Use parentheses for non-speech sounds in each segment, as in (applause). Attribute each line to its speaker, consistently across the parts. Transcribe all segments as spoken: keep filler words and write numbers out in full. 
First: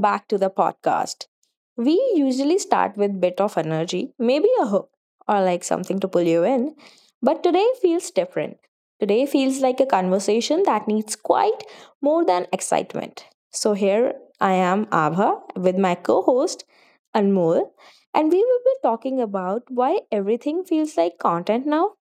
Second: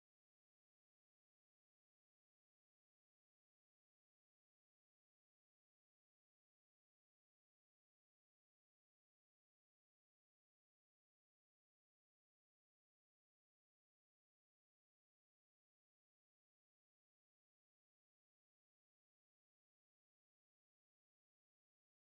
Speaker 1: back to the podcast. We usually start with bit of energy, maybe a hook or like something to pull you in, but today feels different. Today feels like a conversation that needs quite more than excitement. So here I am Abha with my co-host Anmol, and we will be talking about why everything feels like content now.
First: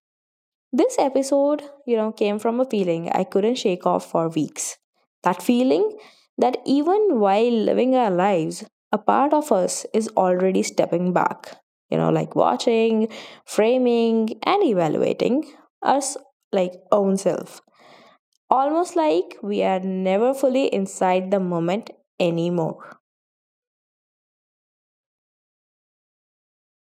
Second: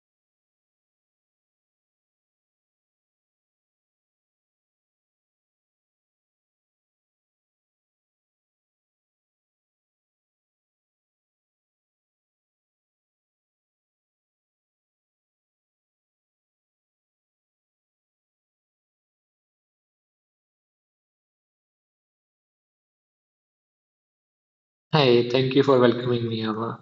Speaker 1: This episode, you know, came from a feeling I couldn't shake off for weeks. That feeling that even while living our lives, a part of us is already stepping back, you know, like watching, framing, and evaluating us, like own self. Almost like we are never fully inside the moment anymore.
Speaker 2: Hi, thank you for welcoming me, Ava.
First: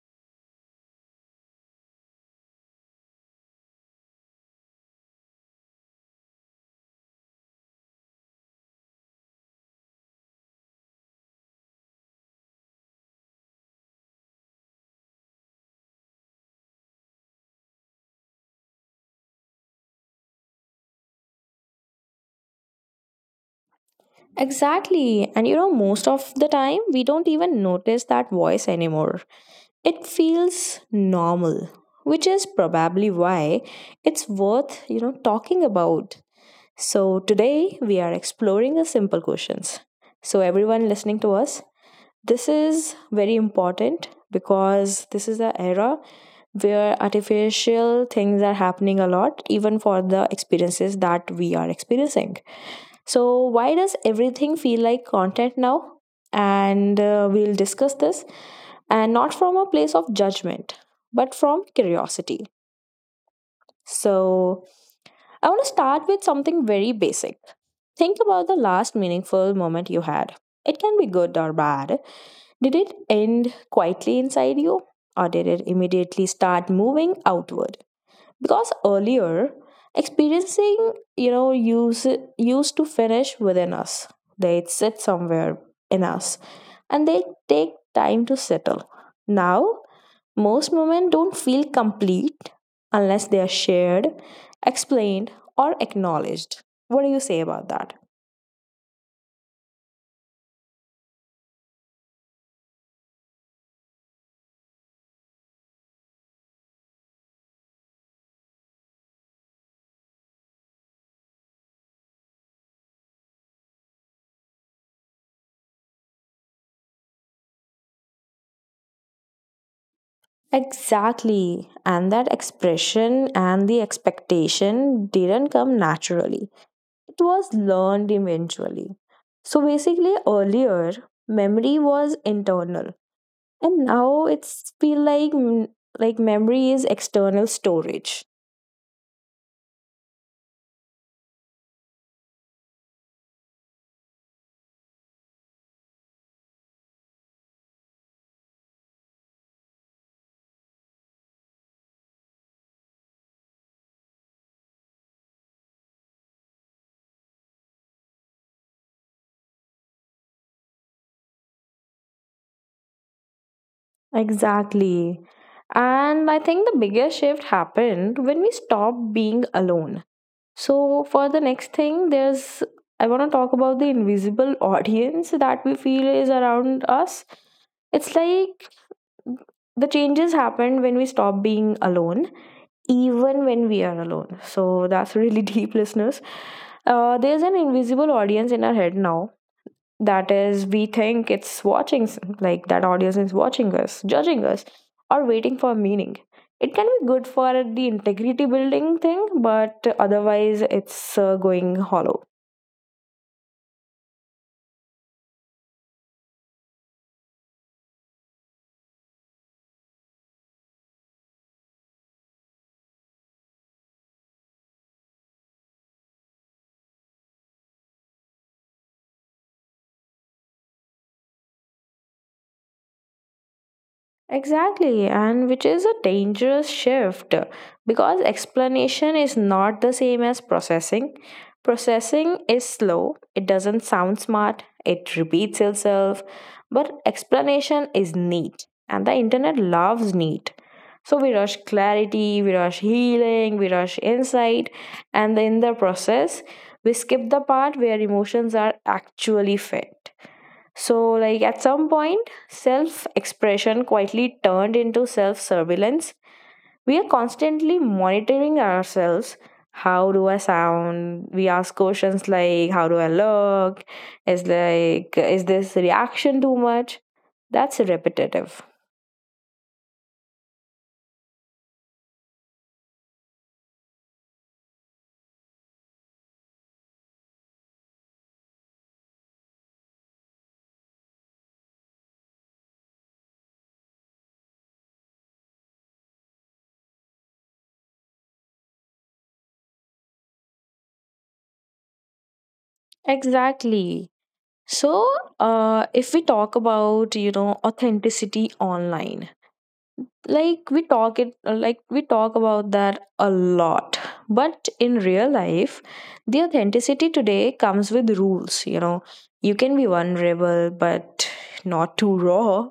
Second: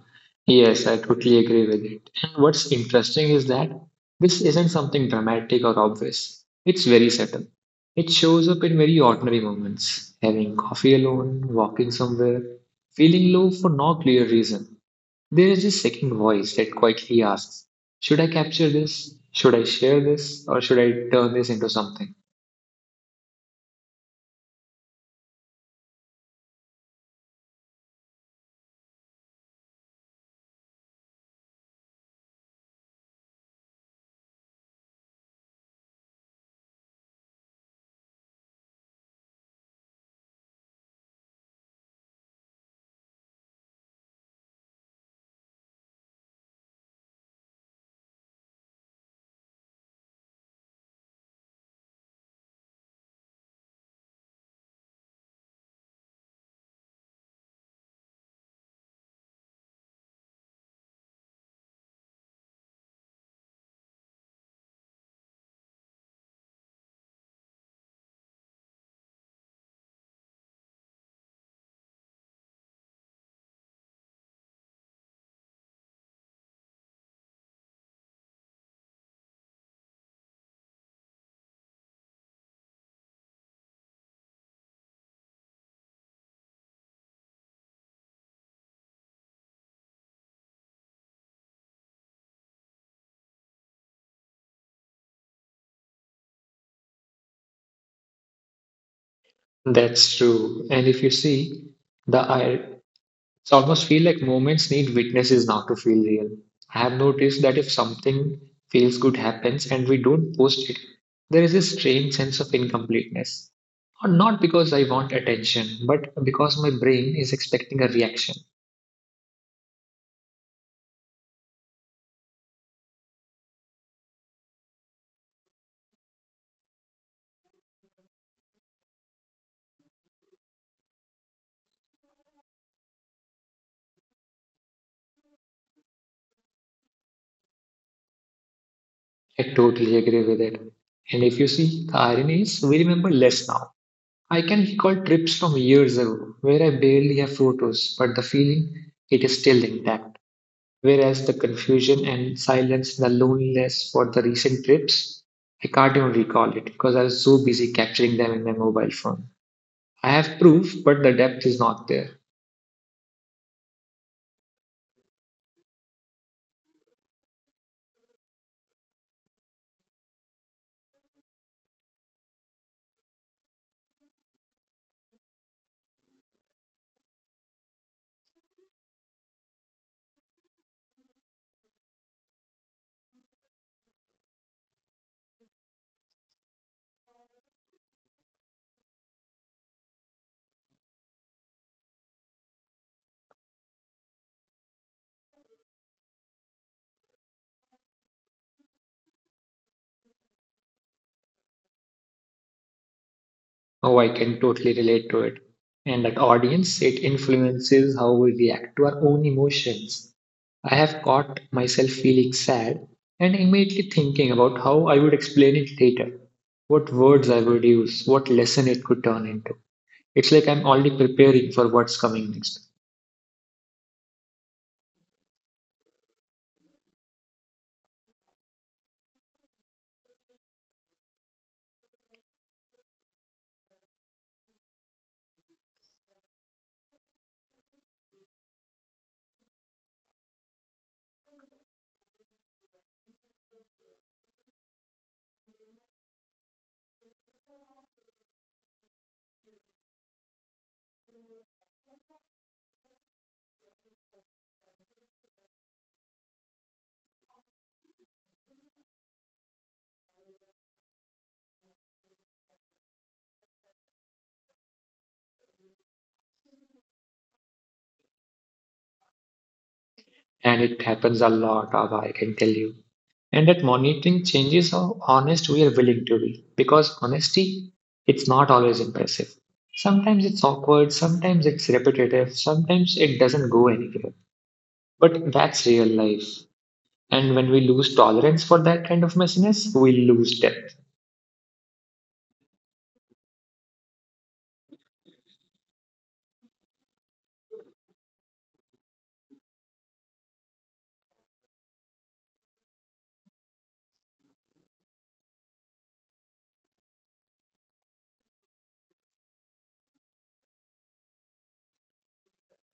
Speaker 2: Yes, I totally agree with it. And what's interesting is that this isn't something dramatic or obvious. It's very subtle. It shows up in very ordinary moments, having coffee alone, walking somewhere, feeling low for no clear reason. There is this second voice that quietly asks, should I capture this? Should I share this? Or should I turn this into something?
Speaker 1: Exactly. And you know, most of the time, we don't even notice that voice anymore. It feels normal, which is probably why it's worth you know talking about. So today we are exploring the simple questions. So everyone listening to us, this is very important because this is the era where artificial things are happening a lot, even for the experiences that we are experiencing. So, why does everything feel like content now? And uh, we'll discuss this, and not from a place of judgment, but from curiosity. So, I want to start with something very basic. Think about the last meaningful moment you had. It can be good or bad. Did it end quietly inside you, or did it immediately start moving outward? Because earlier, experiencing you know use used to finish within us. They'd sit somewhere in us, and they take time to settle. Now most moments don't feel complete unless they are shared, explained, or acknowledged. What do you say about that?
Speaker 2: That's true. And if you see, the ir- so I almost feel like moments need witnesses now to feel real. I have noticed that if something feels good happens and we don't post it, there is this strange sense of incompleteness. Or not because I want attention, but because my brain is expecting a reaction.
Speaker 1: Exactly. And that expression and the expectation didn't come naturally, it was learned eventually. So basically, earlier memory was internal, and now it's feel like mm, like memory is external storage.
Speaker 2: I totally agree with it. And if you see, the irony is we remember less now. I can recall trips from years ago where I barely have photos, but the feeling it is still intact. Whereas the confusion and silence, and the loneliness for the recent trips, I can't even recall it because I was so busy capturing them in my mobile phone. I have proof, but the depth is not there.
Speaker 1: Exactly. And I think the biggest shift happened when we stopped being alone. So, for the next thing, there's I want to talk about the invisible (laughs) audience that we feel is around us. It's like the changes happened when we stopped being alone, even when we are alone. So that's really (laughs) deep, listeners. Uh, there's an invisible audience in our head now. That is, we think it's watching, s- like that audience is watching us, judging us, or waiting for meaning. It can be good for the integrity building thing, but otherwise, it's uh, going hollow.
Speaker 2: Oh, I can totally relate to it. And that audience, it influences how we react to our own emotions. I have caught myself feeling sad and immediately thinking about how I would explain it later, what words I would use, what lesson it could turn into. It's like I'm already preparing for what's coming next.
Speaker 1: Exactly, and which is a dangerous shift because explanation is not the same as processing. Processing is slow, it doesn't sound smart, it repeats itself, but explanation is neat, and the internet loves neat. So we rush clarity, we rush healing, we rush insight, and in the process, we skip the part where emotions are actually felt. So, like at some point, self expression quietly turned into self surveillance. We are constantly monitoring ourselves. How do I sound? We ask questions like, how do I look? Is like, is this reaction too much? That's repetitive.
Speaker 2: And it happens a lot, Abha, I can tell you. And that monitoring changes how honest we are willing to be, because honesty, it's not always impressive. Sometimes it's awkward, sometimes it's repetitive, sometimes it doesn't go anywhere. But that's real life. And when we lose tolerance for that kind of messiness, we lose depth.
Speaker 1: Exactly. So, uh, if we talk about, you know, authenticity online, like we talk it like we talk about that a lot, but in real life, the authenticity today comes with rules. You know, you can be vulnerable but not too raw,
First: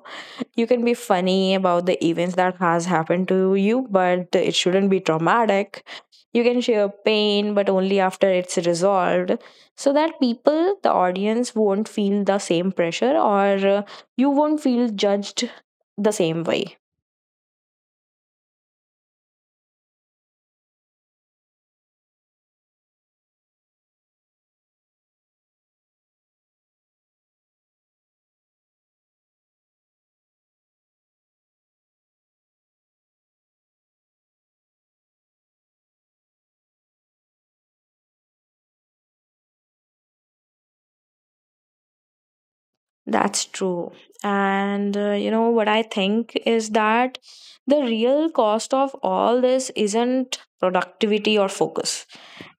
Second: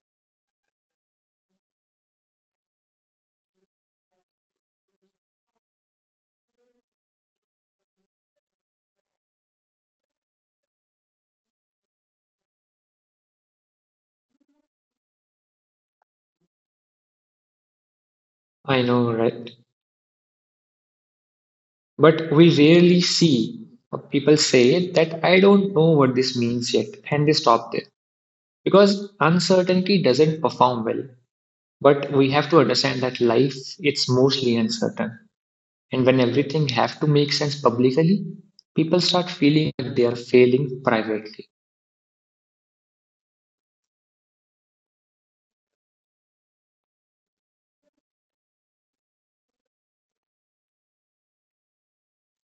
Speaker 1: you can be funny about the events that has happened to you but it shouldn't be traumatic, you can share pain but only after it's resolved, so that people, the audience, won't feel the same pressure, or uh, you won't feel judged the same way.
Speaker 2: I know, right? But we rarely see people say that I don't know what this means yet, and they stop there. Because uncertainty doesn't perform well. But we have to understand that life, it's mostly uncertain. And when everything have to make sense publicly, people start feeling that they are failing privately.
Speaker 1: That's true. And uh, you know what I think is that the real cost of all this isn't productivity or focus.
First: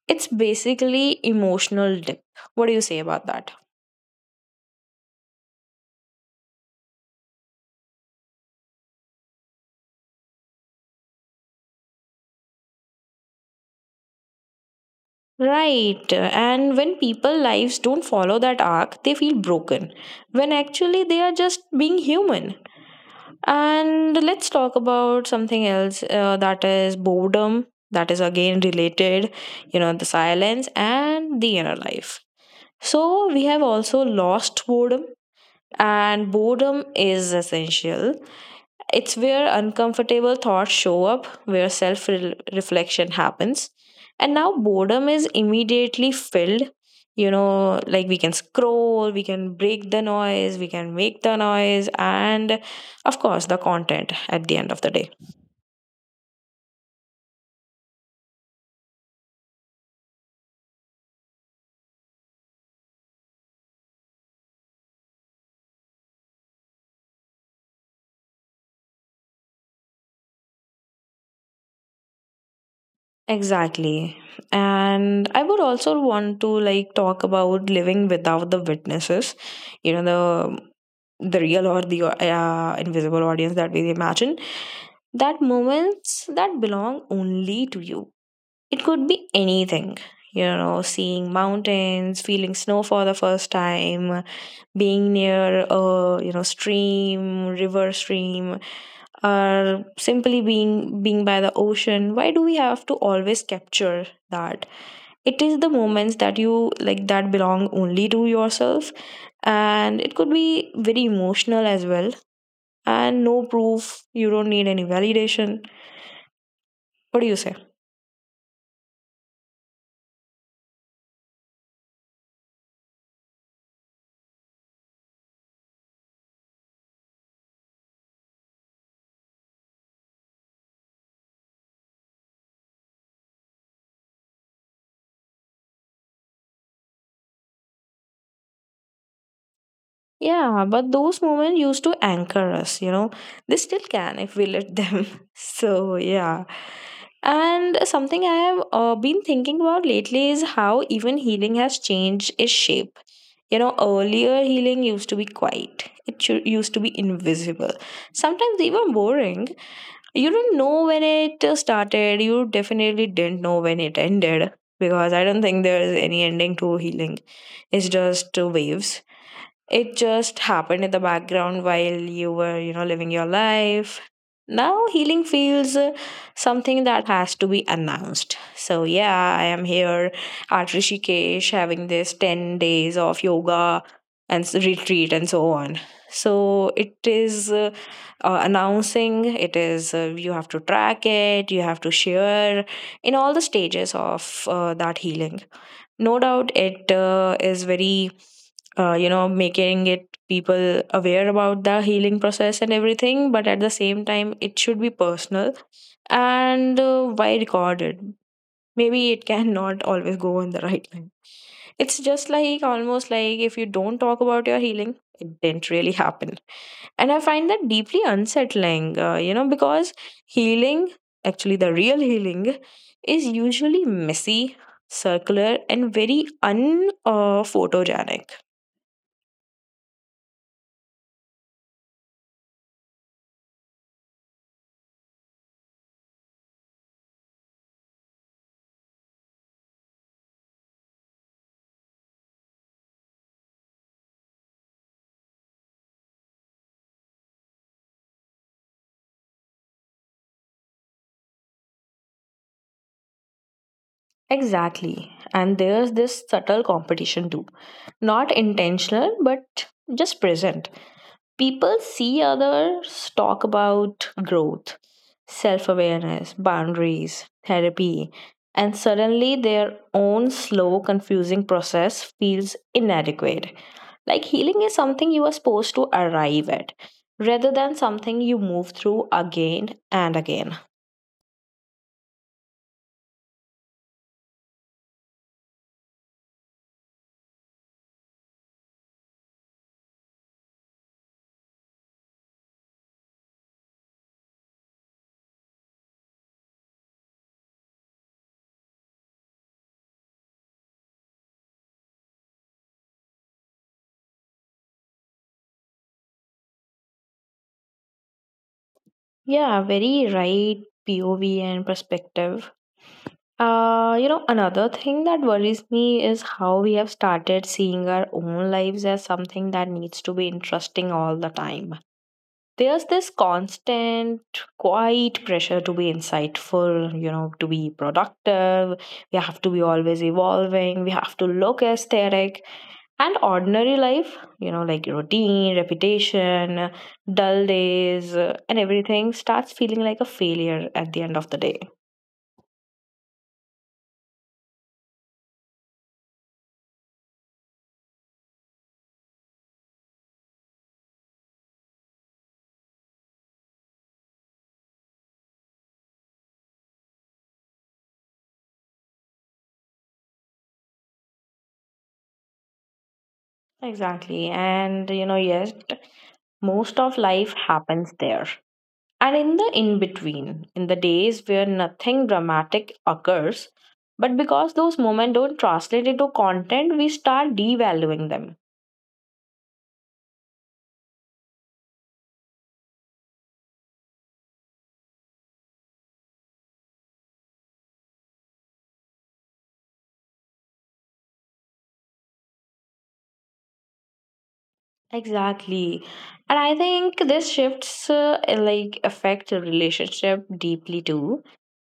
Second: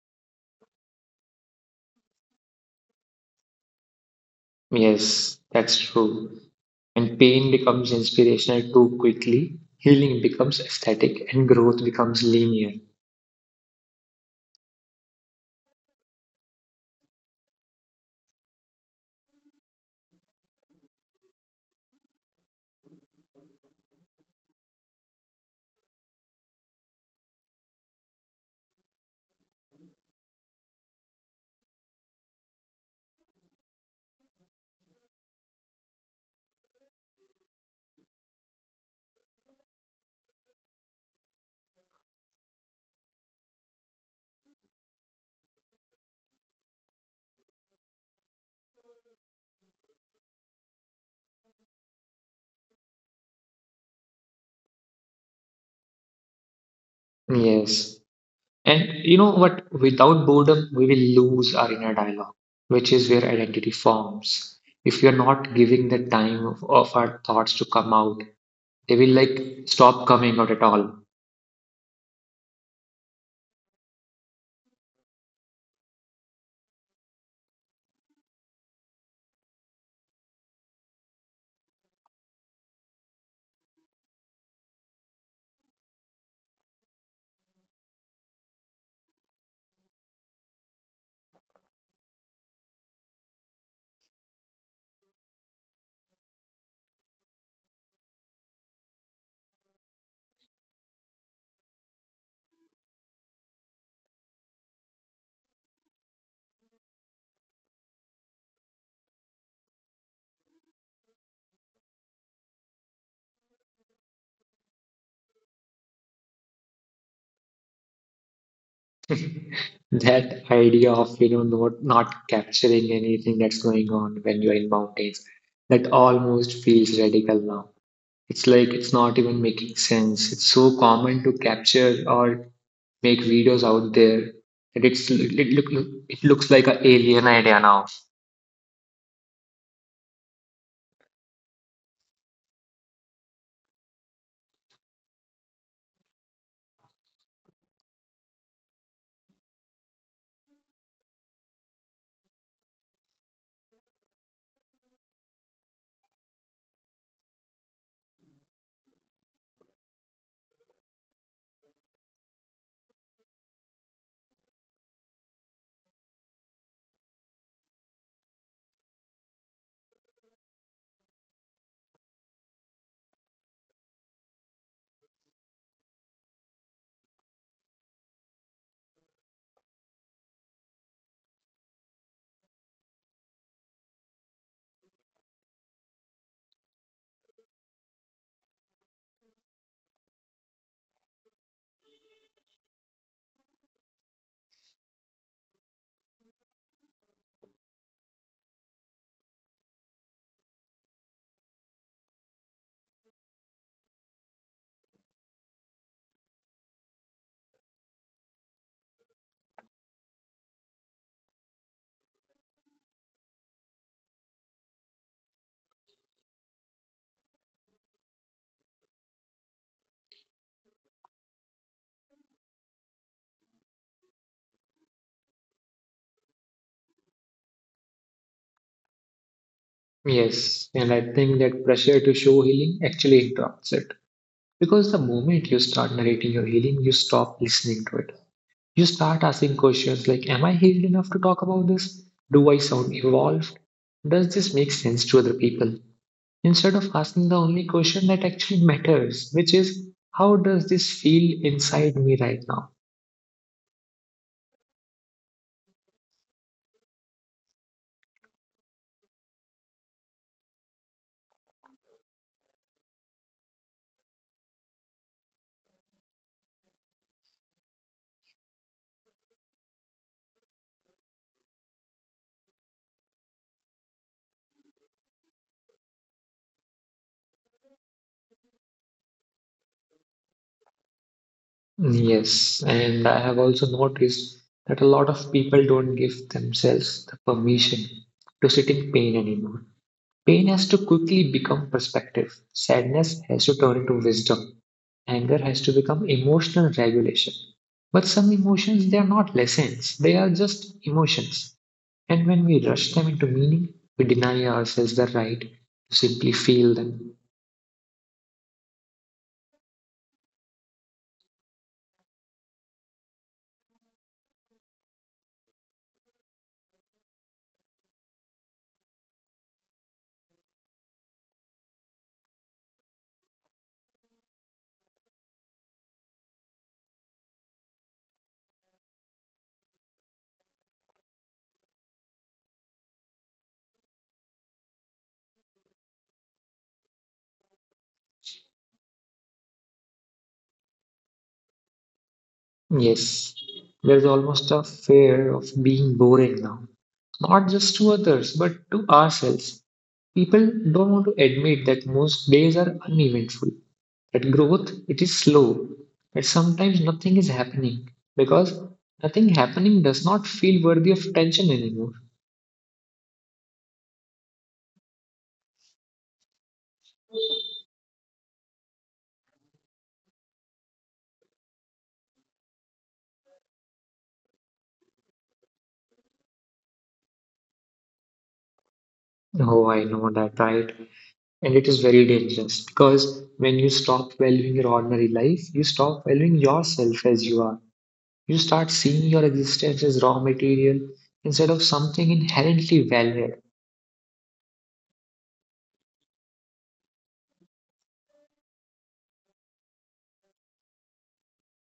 Speaker 1: It's basically emotional dip. What do you say about that?
Speaker 2: Yes, that's true. And pain becomes inspirational too quickly, healing becomes aesthetic, and growth becomes linear.
Speaker 1: Right. And when people lives don't follow that arc, they feel broken, when actually they are just being human. And let's talk about something else, uh, that is boredom, that is again related, you know, the silence and the inner life. So we have also lost boredom, and boredom is essential. It's where uncomfortable thoughts show up, where self reflection happens. And now boredom is immediately filled. You know, like we can scroll, we can break the noise, we can make the noise, and of course, the content at the end of the day.
Speaker 2: Yes. And you know what? Without boredom, we will lose our inner dialogue, which is where identity forms. If we are not giving the time of, of our thoughts to come out, they will like stop coming out at all.
Speaker 1: Exactly. And I would also want to like talk about living without the witnesses, you know, the the real or the uh, invisible audience that we imagine. That moments that belong only to you. It could be anything, you know, seeing mountains, feeling snow for the first time, being near a you know stream river stream, or simply being being by the ocean. Why do we have to always capture that? It is the moments that you like that belong only to yourself, and it could be very emotional as well. And no proof, you don't need any validation. What do you say?
Speaker 2: That idea of you know not not capturing anything that's going on when you're in mountains, that almost feels radical now. It's like it's not even making sense. It's so common to capture or make videos out there that it's it look it looks like an alien idea now.
Speaker 1: Yeah, but those moments used to anchor us, you know. They still can if we let them. (laughs) So, yeah. And something I have uh, been thinking about lately is how even healing has changed its shape. You know, earlier healing used to be quiet, it chu- used to be invisible, sometimes even boring. You didn't know when it uh, started, you definitely didn't know when it ended, because I don't think there is any ending to healing, it's just uh, waves, it just happened in the background while you were, you know, living your life. Now healing feels uh, something that has to be announced. So yeah, I am here at Rishikesh having this ten days of yoga and s- retreat and so on. So it is uh, uh, announcing, it is, uh, you have to track it, you have to share in all the stages of uh, that healing. No doubt it uh, is very uh, you know making it people aware about the healing process and everything, but at the same time it should be personal. And uh, why recorded? Maybe it cannot (laughs) always go in the right line. It's just like, almost like if you don't talk about your healing, it didn't really happen. And I find that deeply unsettling, uh, you know, because healing, actually, the real healing, is usually messy, circular, and very un uh, photogenic.
Speaker 2: Yes, and I think that pressure to show healing actually interrupts it, because the moment you start narrating your healing, you stop listening to it. You start asking questions like, am I healed enough to talk about this? Do I sound evolved? Does this make sense to other people? Instead of asking the only question that actually matters, which is, how does this feel inside me right now?
Speaker 1: Exactly. And there's this subtle competition too. Not intentional, but just present. People see others talk about growth, self awareness, boundaries, therapy, and suddenly their own slow, confusing process feels inadequate. Like healing is something you are supposed to arrive at rather than something you move through again and again.
Speaker 2: Yes, and I have also noticed that a lot of people don't give themselves the permission to sit in pain anymore. Pain has to quickly become perspective, sadness has to turn into wisdom, anger has to become emotional regulation. But some emotions, they are not lessons, they are just emotions. And when we rush them into meaning, we deny ourselves the right to simply feel them.
Speaker 1: Yeah, very right. P O V and perspective. Uh, you know, another thing that worries me is how we have started seeing our own lives as something that needs to be interesting all the time. There's this constant, quiet pressure to be insightful, you know, to be productive. We have to be always evolving. We have to look aesthetic. And ordinary life, you know, like routine, repetition, dull days, uh, and everything starts feeling like a failure at the end of the day.
Speaker 2: Yes, there's almost a fear of being boring now, not just to others, but to ourselves. People don't want to admit that most days are uneventful. At growth, it is slow, and sometimes nothing is happening, because nothing happening does not feel worthy of attention anymore.
Speaker 1: Exactly. And you know, yes, most of life happens there. And in the in between, in the days where nothing dramatic occurs, but because those moments don't translate into content, we start devaluing them.
Speaker 2: Oh, I know that, right? And it is very dangerous, because when you stop valuing your ordinary life, you stop valuing yourself as you are. You start seeing your existence as raw material instead of something inherently valuable.
Speaker 1: Exactly. And I think this shifts uh, like affect a relationship deeply too.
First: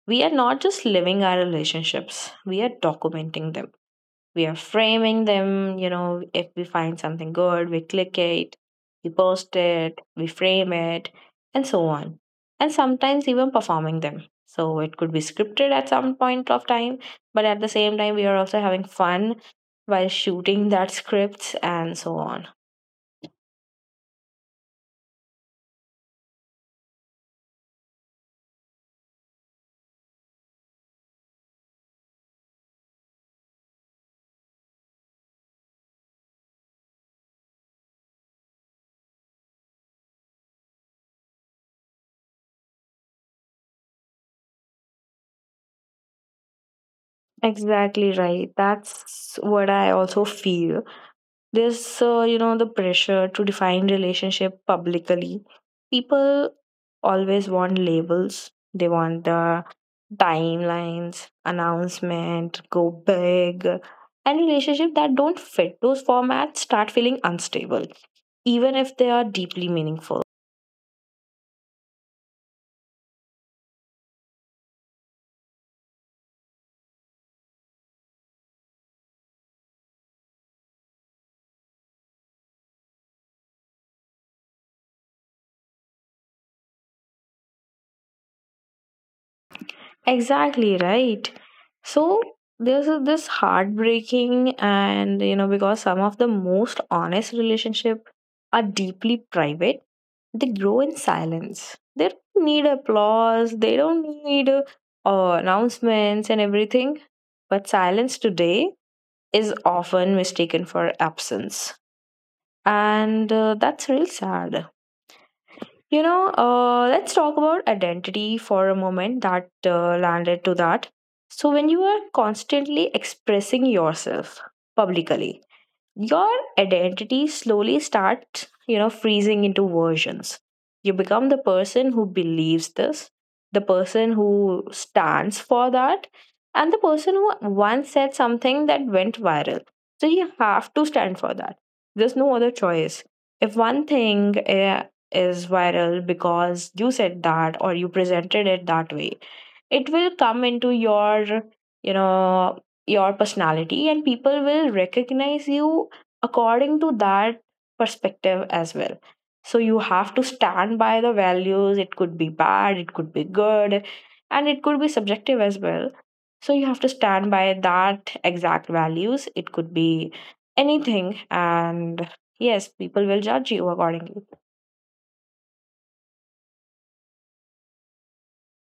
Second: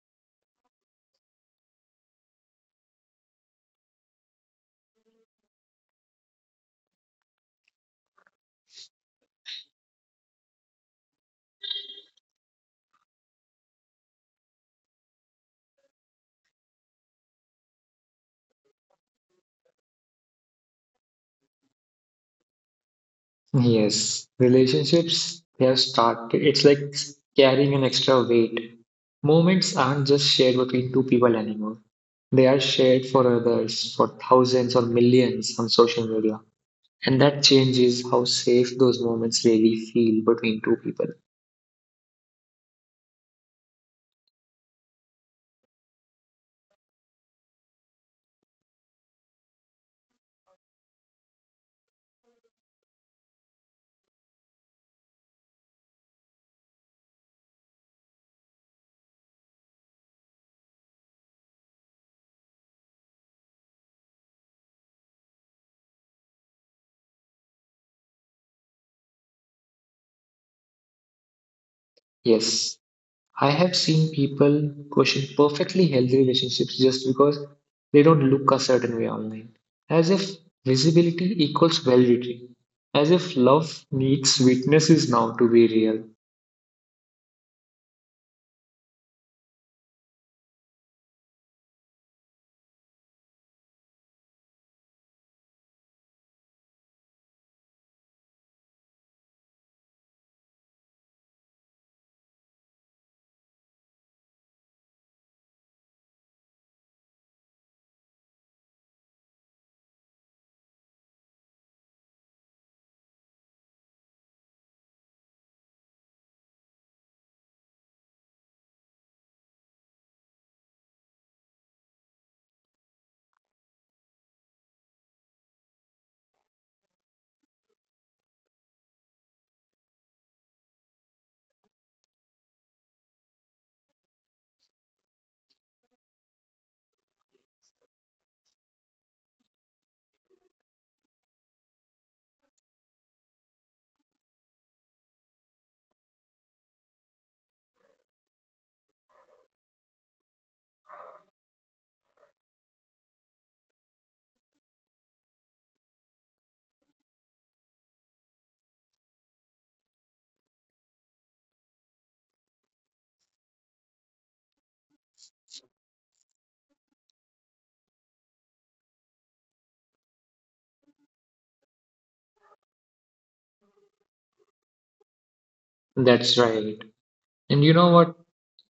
Speaker 1: We are not just living our relationships, we are documenting them. We are framing them. You know, if we find something good we click it, we post it, we frame it, and so on. And sometimes even performing them, so it could be scripted at some point of time, but at the same time we are also having fun while shooting that scripts and so on.
Speaker 2: Yes, relationships they have started. It's like carrying an extra weight. Moments aren't just shared between two people anymore. They are shared for others, for thousands or millions on social media. And that changes how safe those moments really feel between two people.
Speaker 1: Exactly right. That's what I also feel. This, uh, you know, the pressure to define relationship publicly. People always want labels. They want the timelines, announcement, go big, and relationship that don't fit those formats start feeling unstable, even if they are deeply meaningful.
Speaker 2: Yes. I have seen people question perfectly healthy relationships just because they don't look a certain way online, as if visibility equals validity, as if love needs witnesses now to be real.
Speaker 1: Exactly right. So there's a- this heartbreaking, and you know, because some of the most honest relationship are deeply private, they grow in silence. They don't need applause, they don't need uh, uh, announcements and everything. But silence today is often mistaken for absence. And uh, that's real sad. You know, uh, let's talk about identity for a moment, that uh, landed to that. So, when you are constantly expressing yourself publicly, your identity slowly starts you know freezing into versions. You become the person who believes this, the person who stands for that, and the person who once said something that went viral, so you have to stand for that. There's no other choice. If one thing eh, is viral because you said that or you presented it that way, it will come into your, you know your personality, and people will recognize you according to that perspective as well. So you have to stand by the values. It could be bad, it could be good, and it could be subjective as well. So you have to stand by that exact values. It could be anything, and yes, people will judge you accordingly.
Speaker 2: That's right. And you know what?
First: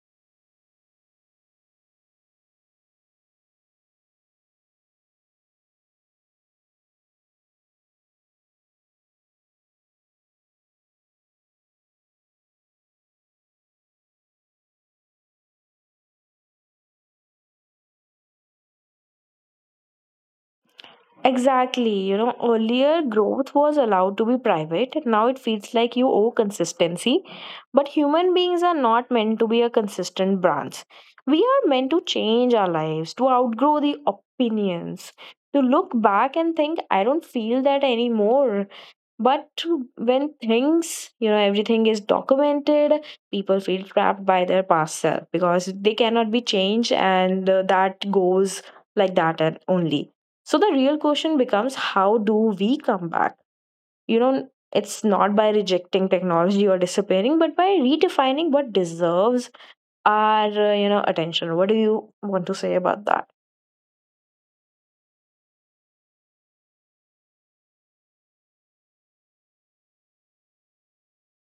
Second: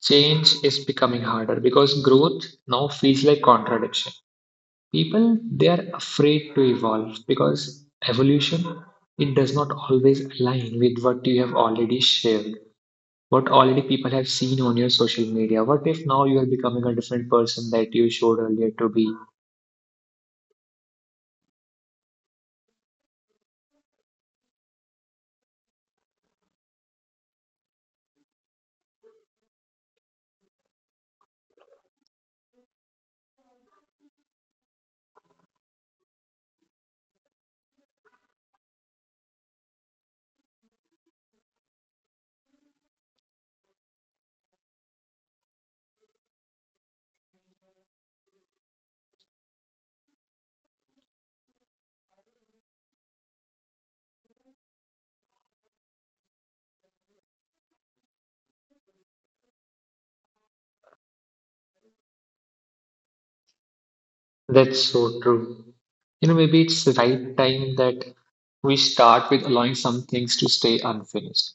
Speaker 2: Change is becoming harder because growth now feels like contradiction. People they are afraid to evolve because evolution, it does not always align with what you have already shared, what already people have seen on your social media. What if now you are becoming a different person that you showed earlier to be?
Speaker 1: Exactly. You know, earlier growth was allowed to be private. Now it feels like you owe consistency. But human beings are not meant to be a consistent branch. We are meant to change our lives, to outgrow the opinions, to look back and think, I don't feel that anymore. But to- when things, you know, everything is documented, people feel trapped by their past self because they cannot be changed, and uh, that goes like that and only. So the real question becomes, how do we come back? You know, it's not by rejecting technology or disappearing, but by redefining what deserves our, uh, you know, attention. What do you want to say about that?
Speaker 2: That's so true. You know, maybe it's the right time that we start with allowing some things to stay unfinished.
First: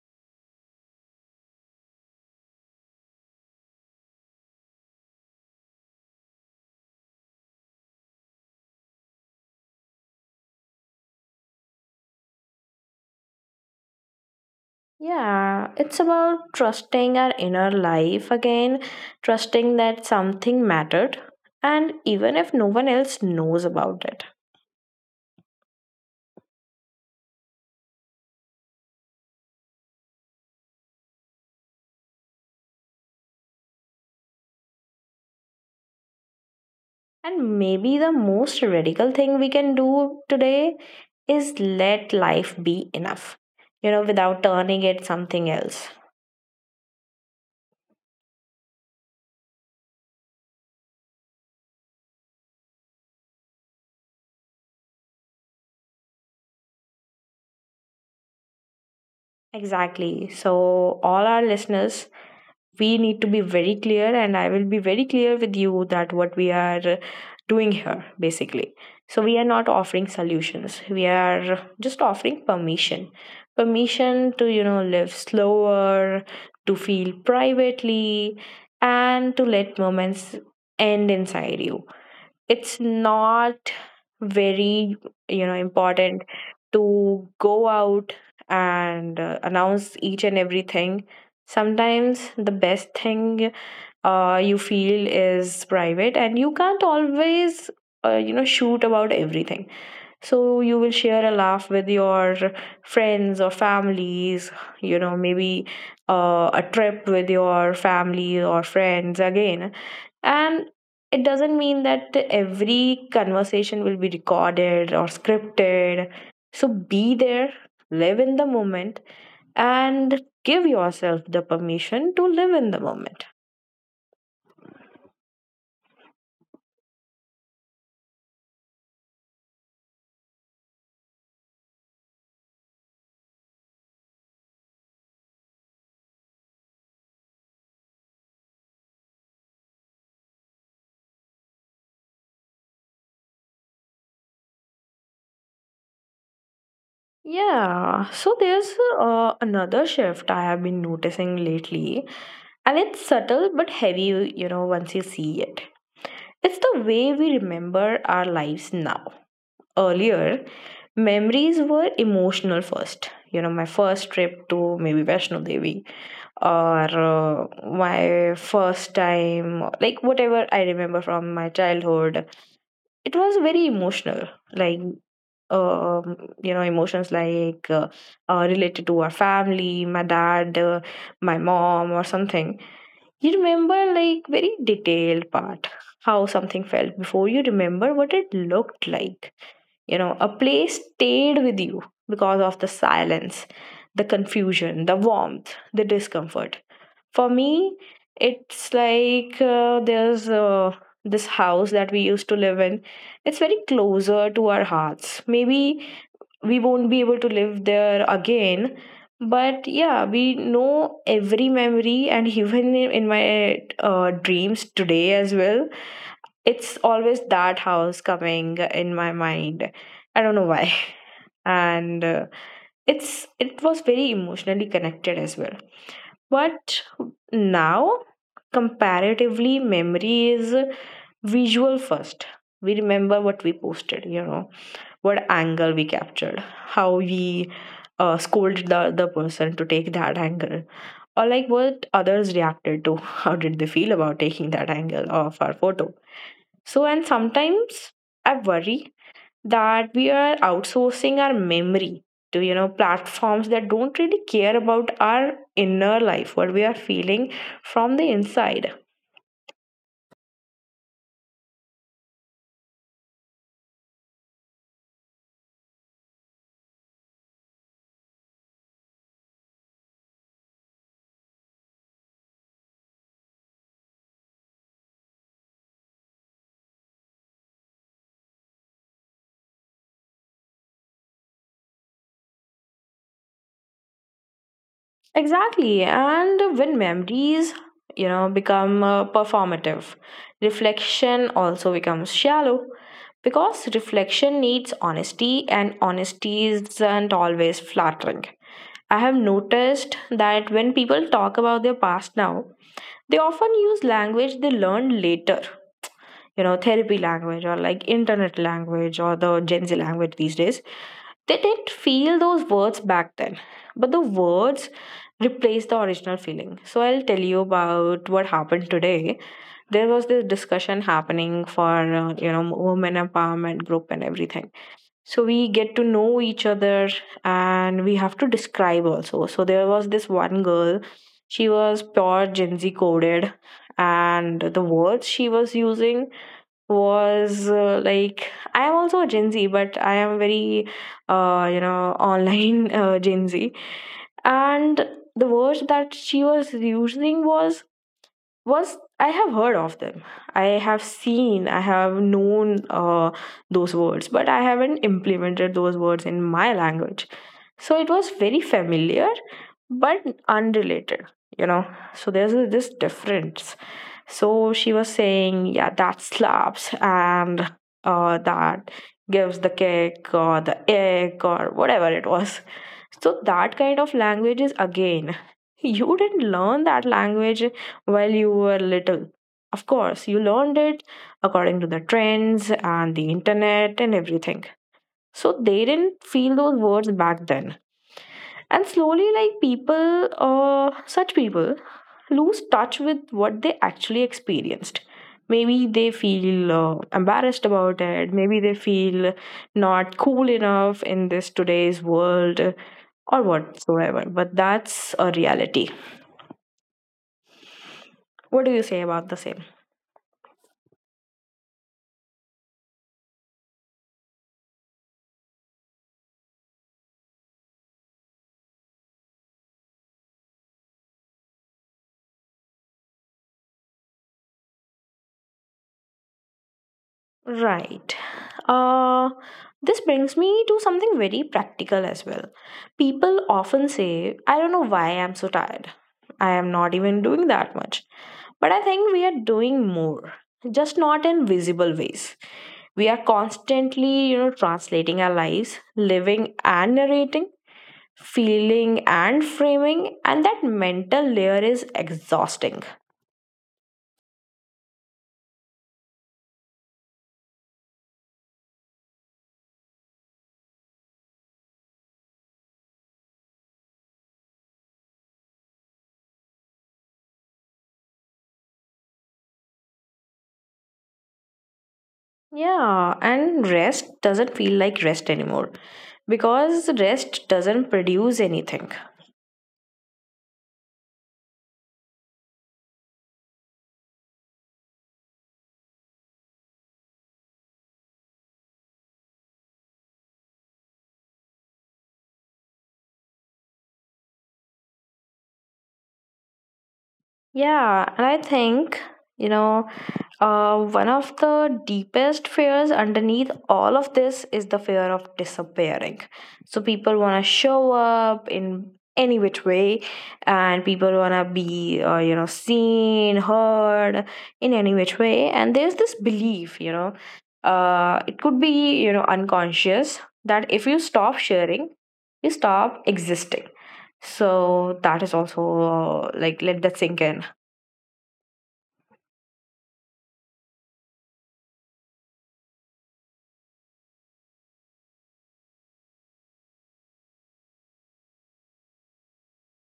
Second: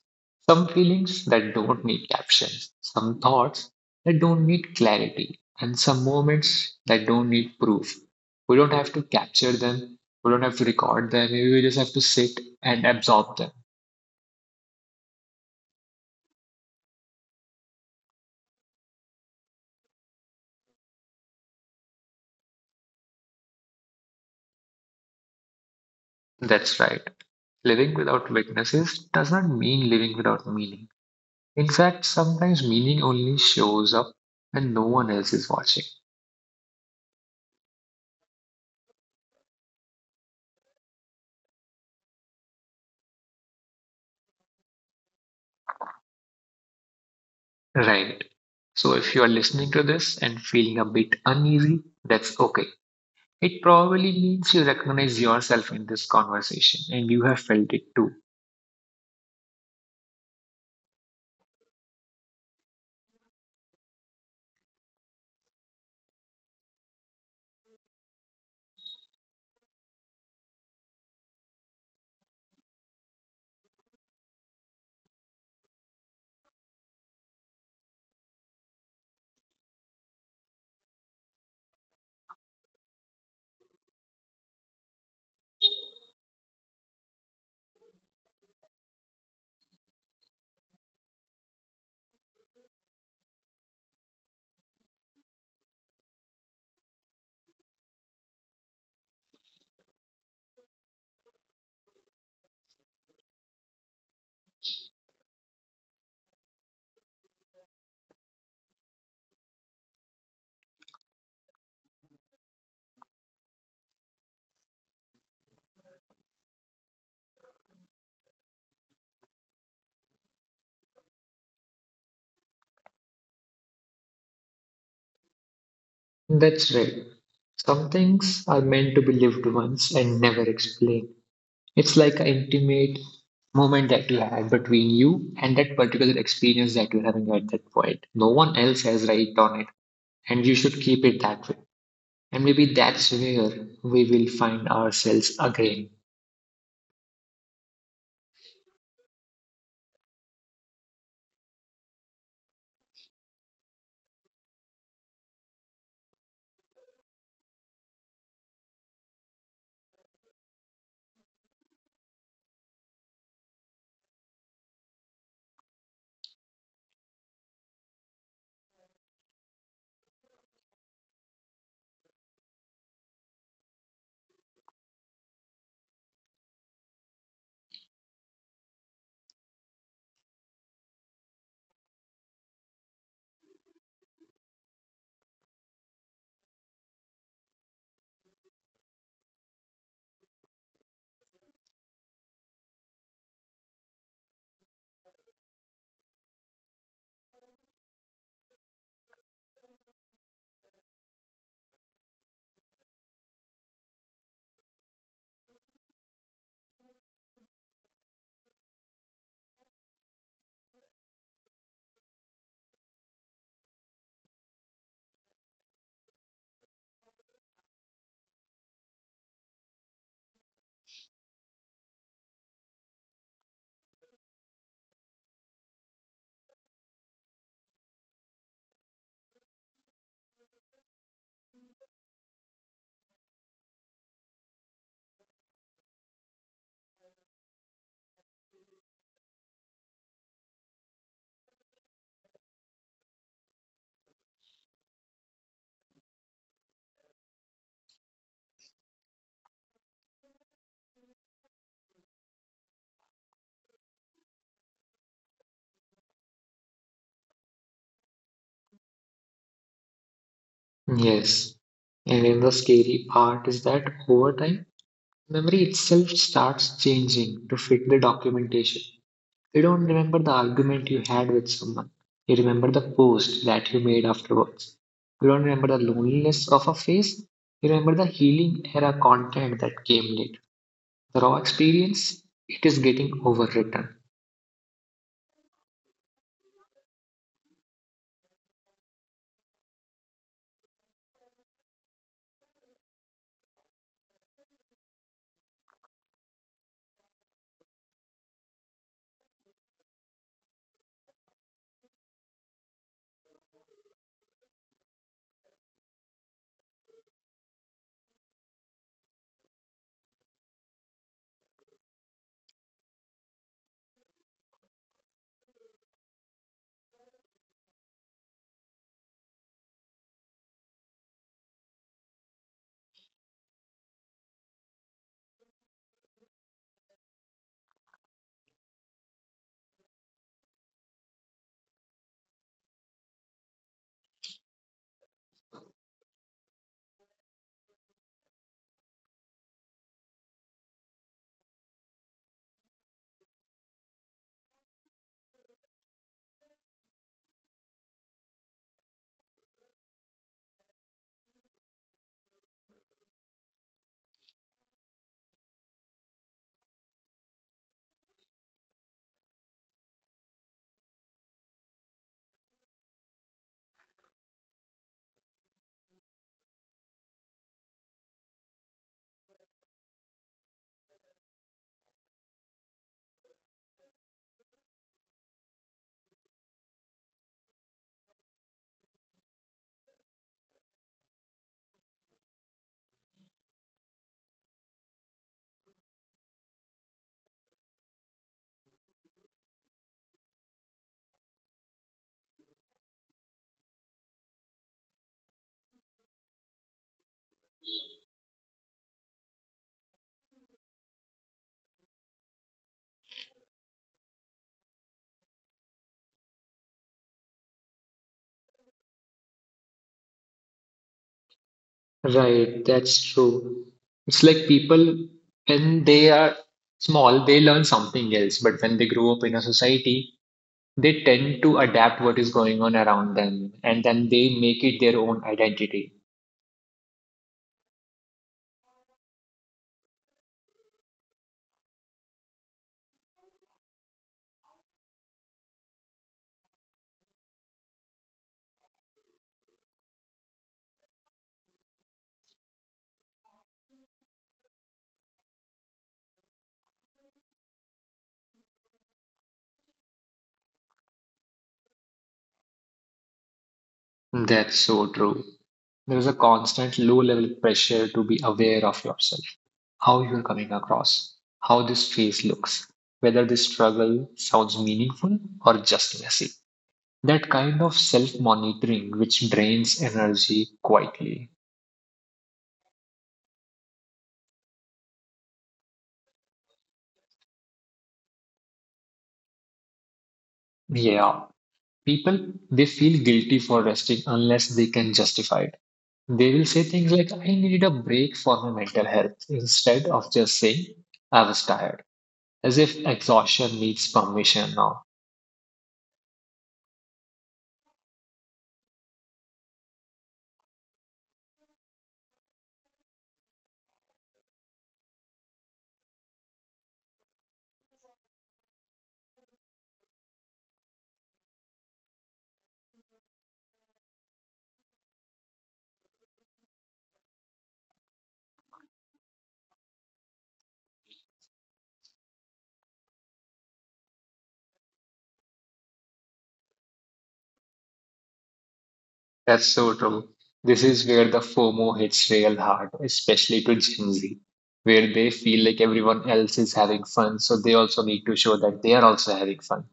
Speaker 2: Some feelings that don't need captions, some thoughts that don't need clarity, and some moments that don't need proof. We don't have to capture them, we don't have to record them, maybe we just have to sit and absorb them.
Speaker 1: Yeah, it's about trusting our inner life again, trusting that something mattered, and even if no one else knows about it.
Speaker 2: That's right. Living without weaknesses does not mean living without meaning. In fact, sometimes meaning only shows up when no one else is watching.
Speaker 1: And maybe the most radical thing we can do today is let life be enough, you know, without turning it something else.
Speaker 2: Right. So if you are listening to this and feeling a bit uneasy, that's okay. It probably means you recognize yourself in this conversation and you have felt it too.
Speaker 1: Exactly. So, all our listeners, we need to be very clear, and I will be very clear with you that what we are doing here basically. So, we are not offering solutions, we are just offering permission. Permission to, you know, live slower, to feel privately, and to let moments end inside you. It's not very, you know, important to go out and uh, announce each and everything. Sometimes the best thing uh, you feel is private, and you can't always, uh, you know, shoot about everything. So you will share a laugh with your friends or families, you know, maybe uh, a trip with your family or friends again. And it doesn't mean that every conversation will be recorded or scripted. So be there, live in the moment, and give yourself the permission to live in the moment.
Speaker 2: That's right. Some things are meant to be lived once and never explained. It's like an intimate moment that you had between you and that particular experience that you're having at that point. No one else has right on it, and you should keep it that way. And maybe that's where we will find ourselves again.
Speaker 1: Yeah, so there's uh, another shift I have been noticing lately, and it's subtle but heavy, you know, once you see it. It's the way we remember our lives now. Earlier, memories were emotional first. You know, my first trip to maybe Vaishno Devi or uh, my first time, like whatever I remember from my childhood, it was very emotional. Like um, you know, emotions like uh, uh, related to our family, my dad, uh, my mom or something. You remember like very detailed part, how something felt before you remember what it looked like. You know, a place stayed with you because of the silence, the confusion, the warmth, the discomfort. For me, it's like uh, there's uh, this house that we used to live in. It's very closer to our hearts. Maybe we won't be able to live there again, but yeah, we know every memory, and even in in my uh, dreams today as well, it's always that house coming in my mind. I don't know why. (laughs) And uh, it's, it was very emotionally connected as well. But now, comparatively, memory is visual first. We remember what we posted, you know, what angle we captured, how we uh, scolded the other person to take that angle, or like what others reacted to, (laughs) how did they feel about taking that angle of our photo. So, and sometimes I worry that we are outsourcing our memory to, you know, platforms that don't really care about our inner life, what we are feeling from the inside.
Speaker 2: Yes. And then the scary part is that over time, memory itself starts changing to fit the documentation. You don't remember the argument you had with someone. You remember the post that you made afterwards. You don't remember the loneliness of a phase. You remember the healing era content that came later. The raw experience, it is getting overwritten.
Speaker 1: Exactly. And when memories, you know, become uh, performative, reflection also becomes shallow, because reflection needs honesty, and honesty isn't always flattering. I have noticed that when people talk about their past now, they often use language they learned later, you know, therapy language or like internet language or the Gen Z language these days. They didn't feel those words back then, but the words replaced the original feeling. So I'll tell you about what happened today. There was this discussion happening for, uh, you know, women empowerment group and everything. So we get to know each other and we have to describe also. So there was this one girl, she was pure Gen Z coded, and the words she was using was uh, like, I am also a Gen Z, but I am very uh, you know, online (laughs) uh, Gen Z. And the words that she was using was, was I have heard of them, I have seen, I have known, uh, those words, but I haven't implemented those words in my language. So it was very familiar but unrelated, you know. So there's a, this difference. So she was saying, yeah, that slaps, and uh, that gives the kick or the egg or whatever it was. So that kind of language is, again, you didn't learn that language while you were little. Of course, you learned it according to the trends and the internet and everything. So they didn't feel those words back then. And slowly, like people, uh, such people lose touch with what they actually experienced. Maybe they feel uh, embarrassed about it. Maybe they feel not cool enough in this today's world or whatsoever. But that's a reality. What do you say about the same?
Speaker 2: Right, that's true. It's like people, when they are small, they learn something else. But when they grow up in a society, they tend to adapt what is going on around them and then they make it their own identity.
Speaker 1: Right. Uh, this brings me to something very practical as well. People often say, I don't know why I'm so tired. I am not even doing that much. But I think we are doing more, just not in visible ways. We are constantly, you know, translating our lives, living and narrating, feeling and framing, and that mental layer is exhausting.
Speaker 2: That's so true. There is a constant low level pressure to be aware of yourself, how you're coming across, how this face looks, whether this struggle sounds meaningful or just messy. That kind of self monitoring which drains energy quietly.
Speaker 1: Yeah, and rest doesn't feel like rest anymore because rest doesn't produce anything.
Speaker 2: Yeah, people they feel guilty for resting unless they can justify it. They will say things like, I need a break for my mental health, instead of just saying, I was tired, as if exhaustion needs permission now.
Speaker 1: Yeah, and I think, you know, Uh, one of the deepest fears underneath all of this is the fear of disappearing. So people want to show up in any which way, and people want to be, uh, you know, seen, heard in any which way. And there's this belief, you know, uh, it could be, you know, unconscious, that if you stop sharing, you stop existing. So that is also uh, like, let that sink in.
Speaker 2: That's so true. This is where the FOMO hits real hard, especially to Gen Z, where they feel like everyone else is having fun, so they also need to show that they are also having fun.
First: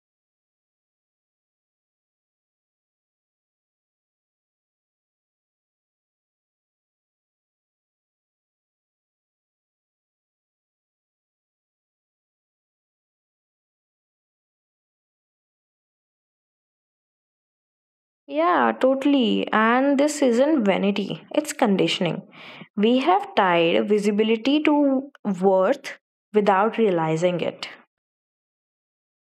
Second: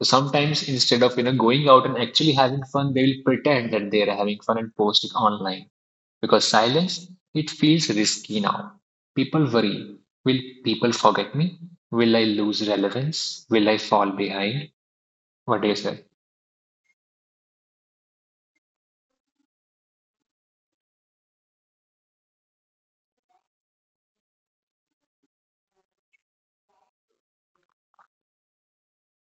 Speaker 2: So sometimes instead of you know going out and actually having fun, they will pretend that they are having fun and post it online. Because silence, it feels risky now. People worry. Will people forget me? Will I lose relevance? Will I fall behind? What do you say?
Speaker 1: Yeah, totally. And this isn't vanity, it's conditioning. We have tied visibility to worth without realizing it.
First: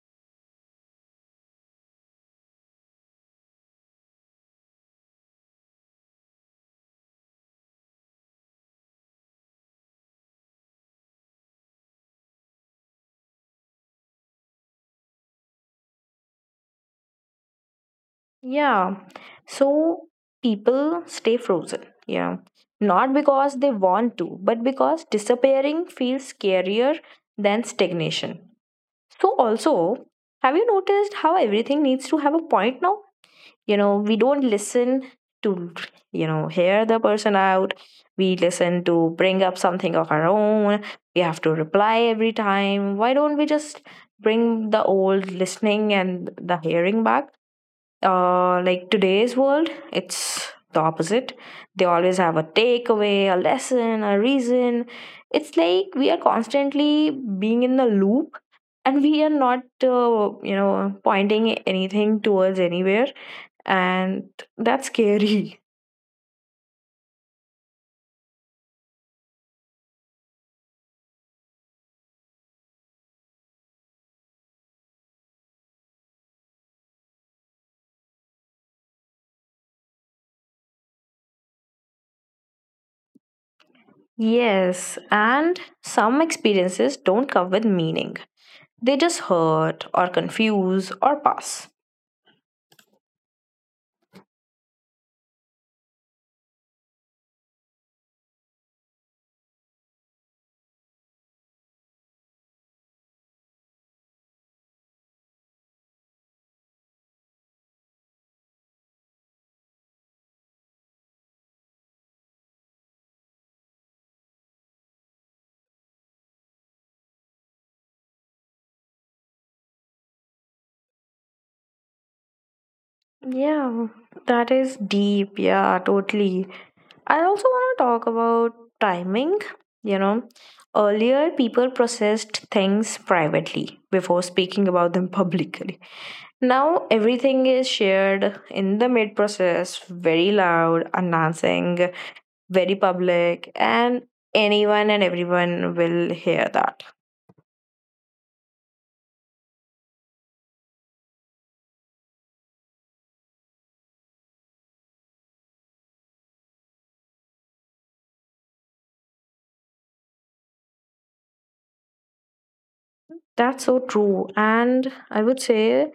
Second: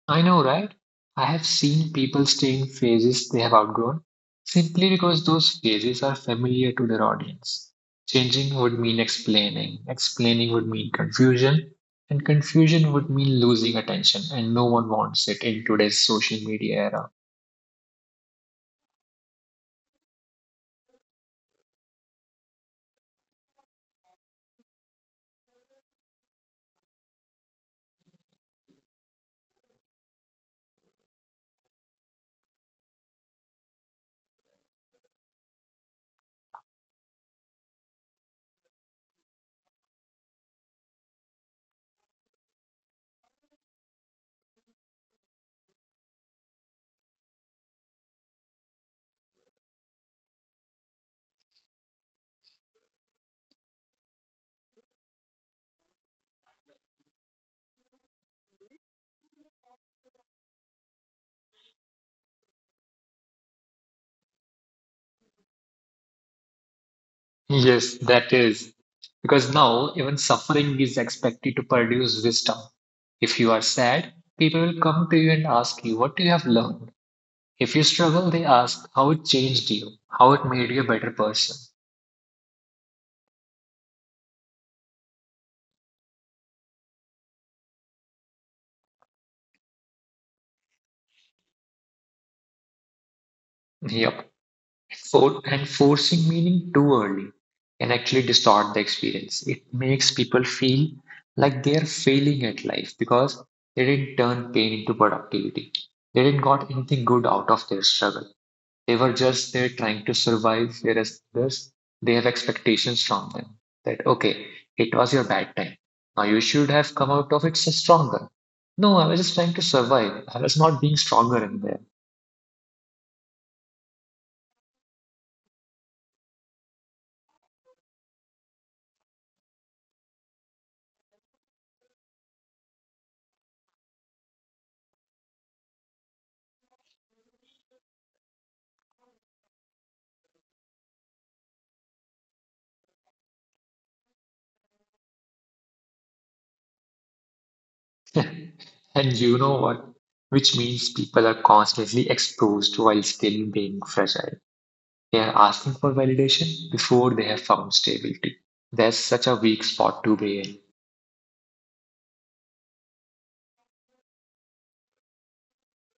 Speaker 2: I know, right? I have seen people stay in phases they have outgrown simply because those phases are familiar to their audience. Changing would mean explaining, explaining would mean confusion, and confusion would mean losing attention, and no one wants it in today's social media era.
Speaker 1: Yeah, so people stay frozen. Yeah, not because they want to, but because disappearing feels scarier than stagnation. So, also, have you noticed how everything needs to have a point now? You know, we don't listen to, you know, hear the person out. We listen to bring up something of our own. We have to reply every time. Why don't we just bring the old listening and the hearing back? Uh, like today's world, it's the opposite. They always have a takeaway, a lesson, a reason. It's like we are constantly being in the loop, and we are not, uh, you know, pointing anything towards anywhere. And that's scary.
Speaker 2: Yes, that is. Because now, even suffering is expected to produce wisdom. If you are sad, people will come to you and ask you, what do you have learned? If you struggle, they ask how it changed you, how it made you a better person.
Speaker 1: Yes, and some experiences don't come with meaning. They just hurt or confuse or pass.
Speaker 2: Yep. For, and forcing meaning too early can actually distort the experience. It makes people feel like they are failing at life because they didn't turn pain into productivity. They didn't got anything good out of their struggle. They were just there trying to survive, whereas others, they have expectations from them that, okay, it was your bad time. Now you should have come out of it s- stronger. No, I was just trying to survive. I was not being stronger in there.
Speaker 1: Yeah, that is deep. Yeah, totally. I also want to talk about timing. You know, earlier people processed things privately before speaking about them (laughs) publicly. Now everything is shared in the mid process, very loud, announcing, very public, and anyone and everyone will hear that.
Speaker 2: (laughs) And you know what? Which means people are constantly exposed while still being fragile. They are asking for validation before they have found stability. That's such a weak spot to be in.
Speaker 1: That's so true. And I would say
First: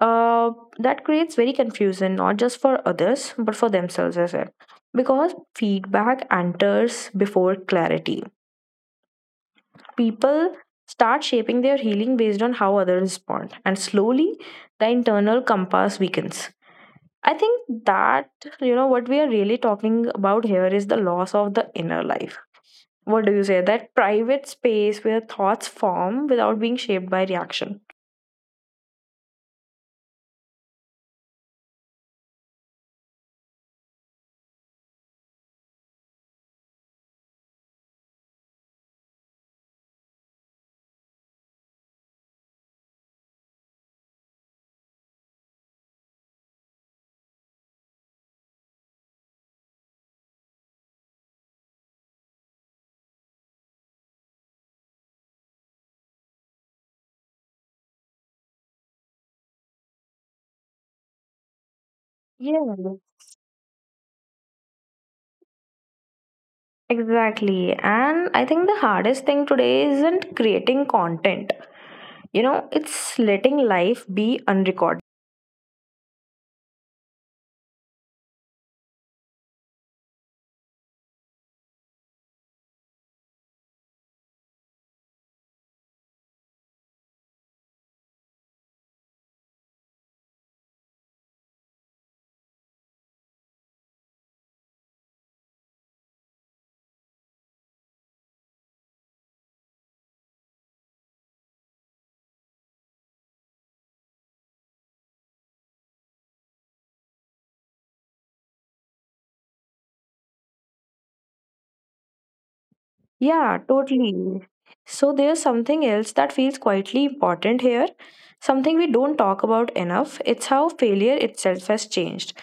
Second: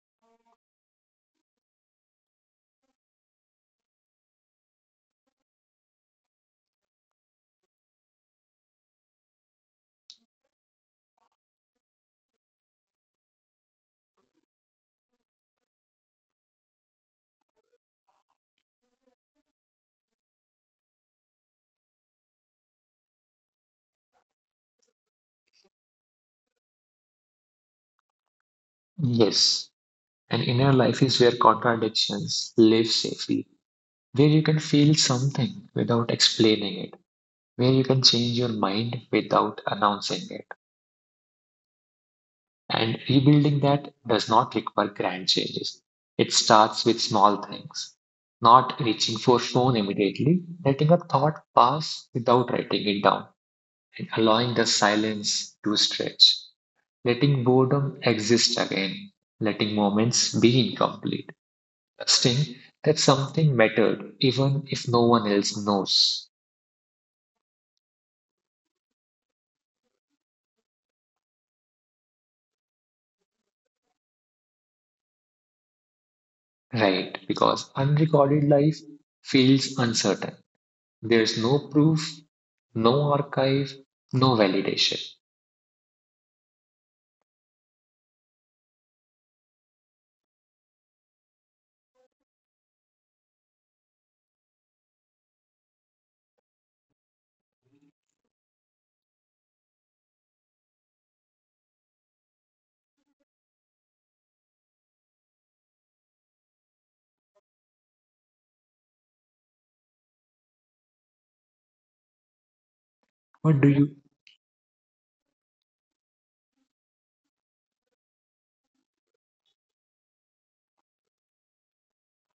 Speaker 1: uh, that creates very confusion, not just for others, but for themselves as well. Because feedback enters before clarity. People start shaping their healing based on how others respond. And slowly, the internal compass weakens. I think that, you know, what we are really talking about here is the loss of the inner life. What do you say? That private space where thoughts form without being shaped by reaction.
Speaker 2: Yes, an inner life is where contradictions live safely, where you can feel something without explaining it, where you can change your mind without announcing it. And rebuilding that does not require grand changes. It starts with small things, not reaching for phone immediately, letting a thought pass without writing it down, and allowing the silence to stretch, letting boredom exist again, letting moments be incomplete,
Speaker 1: Yeah,
Speaker 2: trusting that something mattered even if no one else knows.
Speaker 1: exactly. And I think the hardest thing today isn't creating content, you know, it's letting life be unrecorded.
Speaker 2: Right, because unrecorded life feels uncertain. There's no proof, no archive, no validation.
Speaker 1: Yeah,
Speaker 2: What do you?
Speaker 1: totally. So there's something else that feels quietly important here, something we don't talk about enough. It's how failure itself has changed.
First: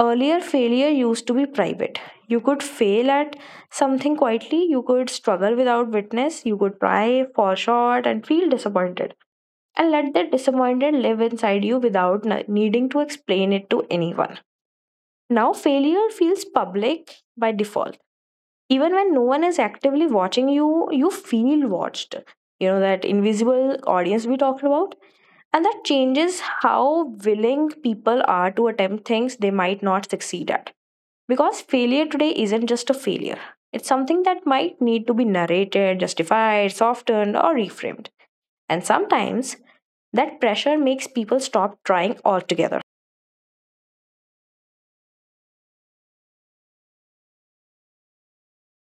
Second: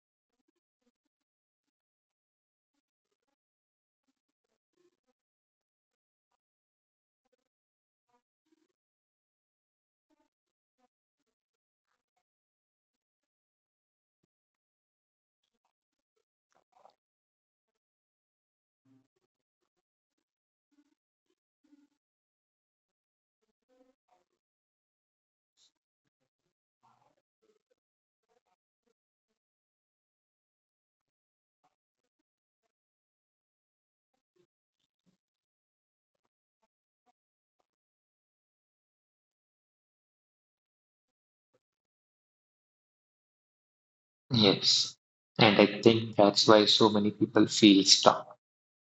Speaker 1: Earlier, failure used to be private. You could fail at something quietly, you could struggle without witness, you could try, fall short, and feel disappointed. And let that disappointment live inside you without n- needing to explain it to anyone. Now, failure feels public by default. Even when no one is actively watching you, you feel watched. You know, that invisible audience we talked about. And that changes how willing people are to attempt things they might not succeed at, because failure today isn't just a failure, it's something that might need to be narrated, justified, softened, or reframed. And sometimes that pressure makes people stop trying altogether.
Speaker 2: Yes. And I think that's why so many people feel stuck.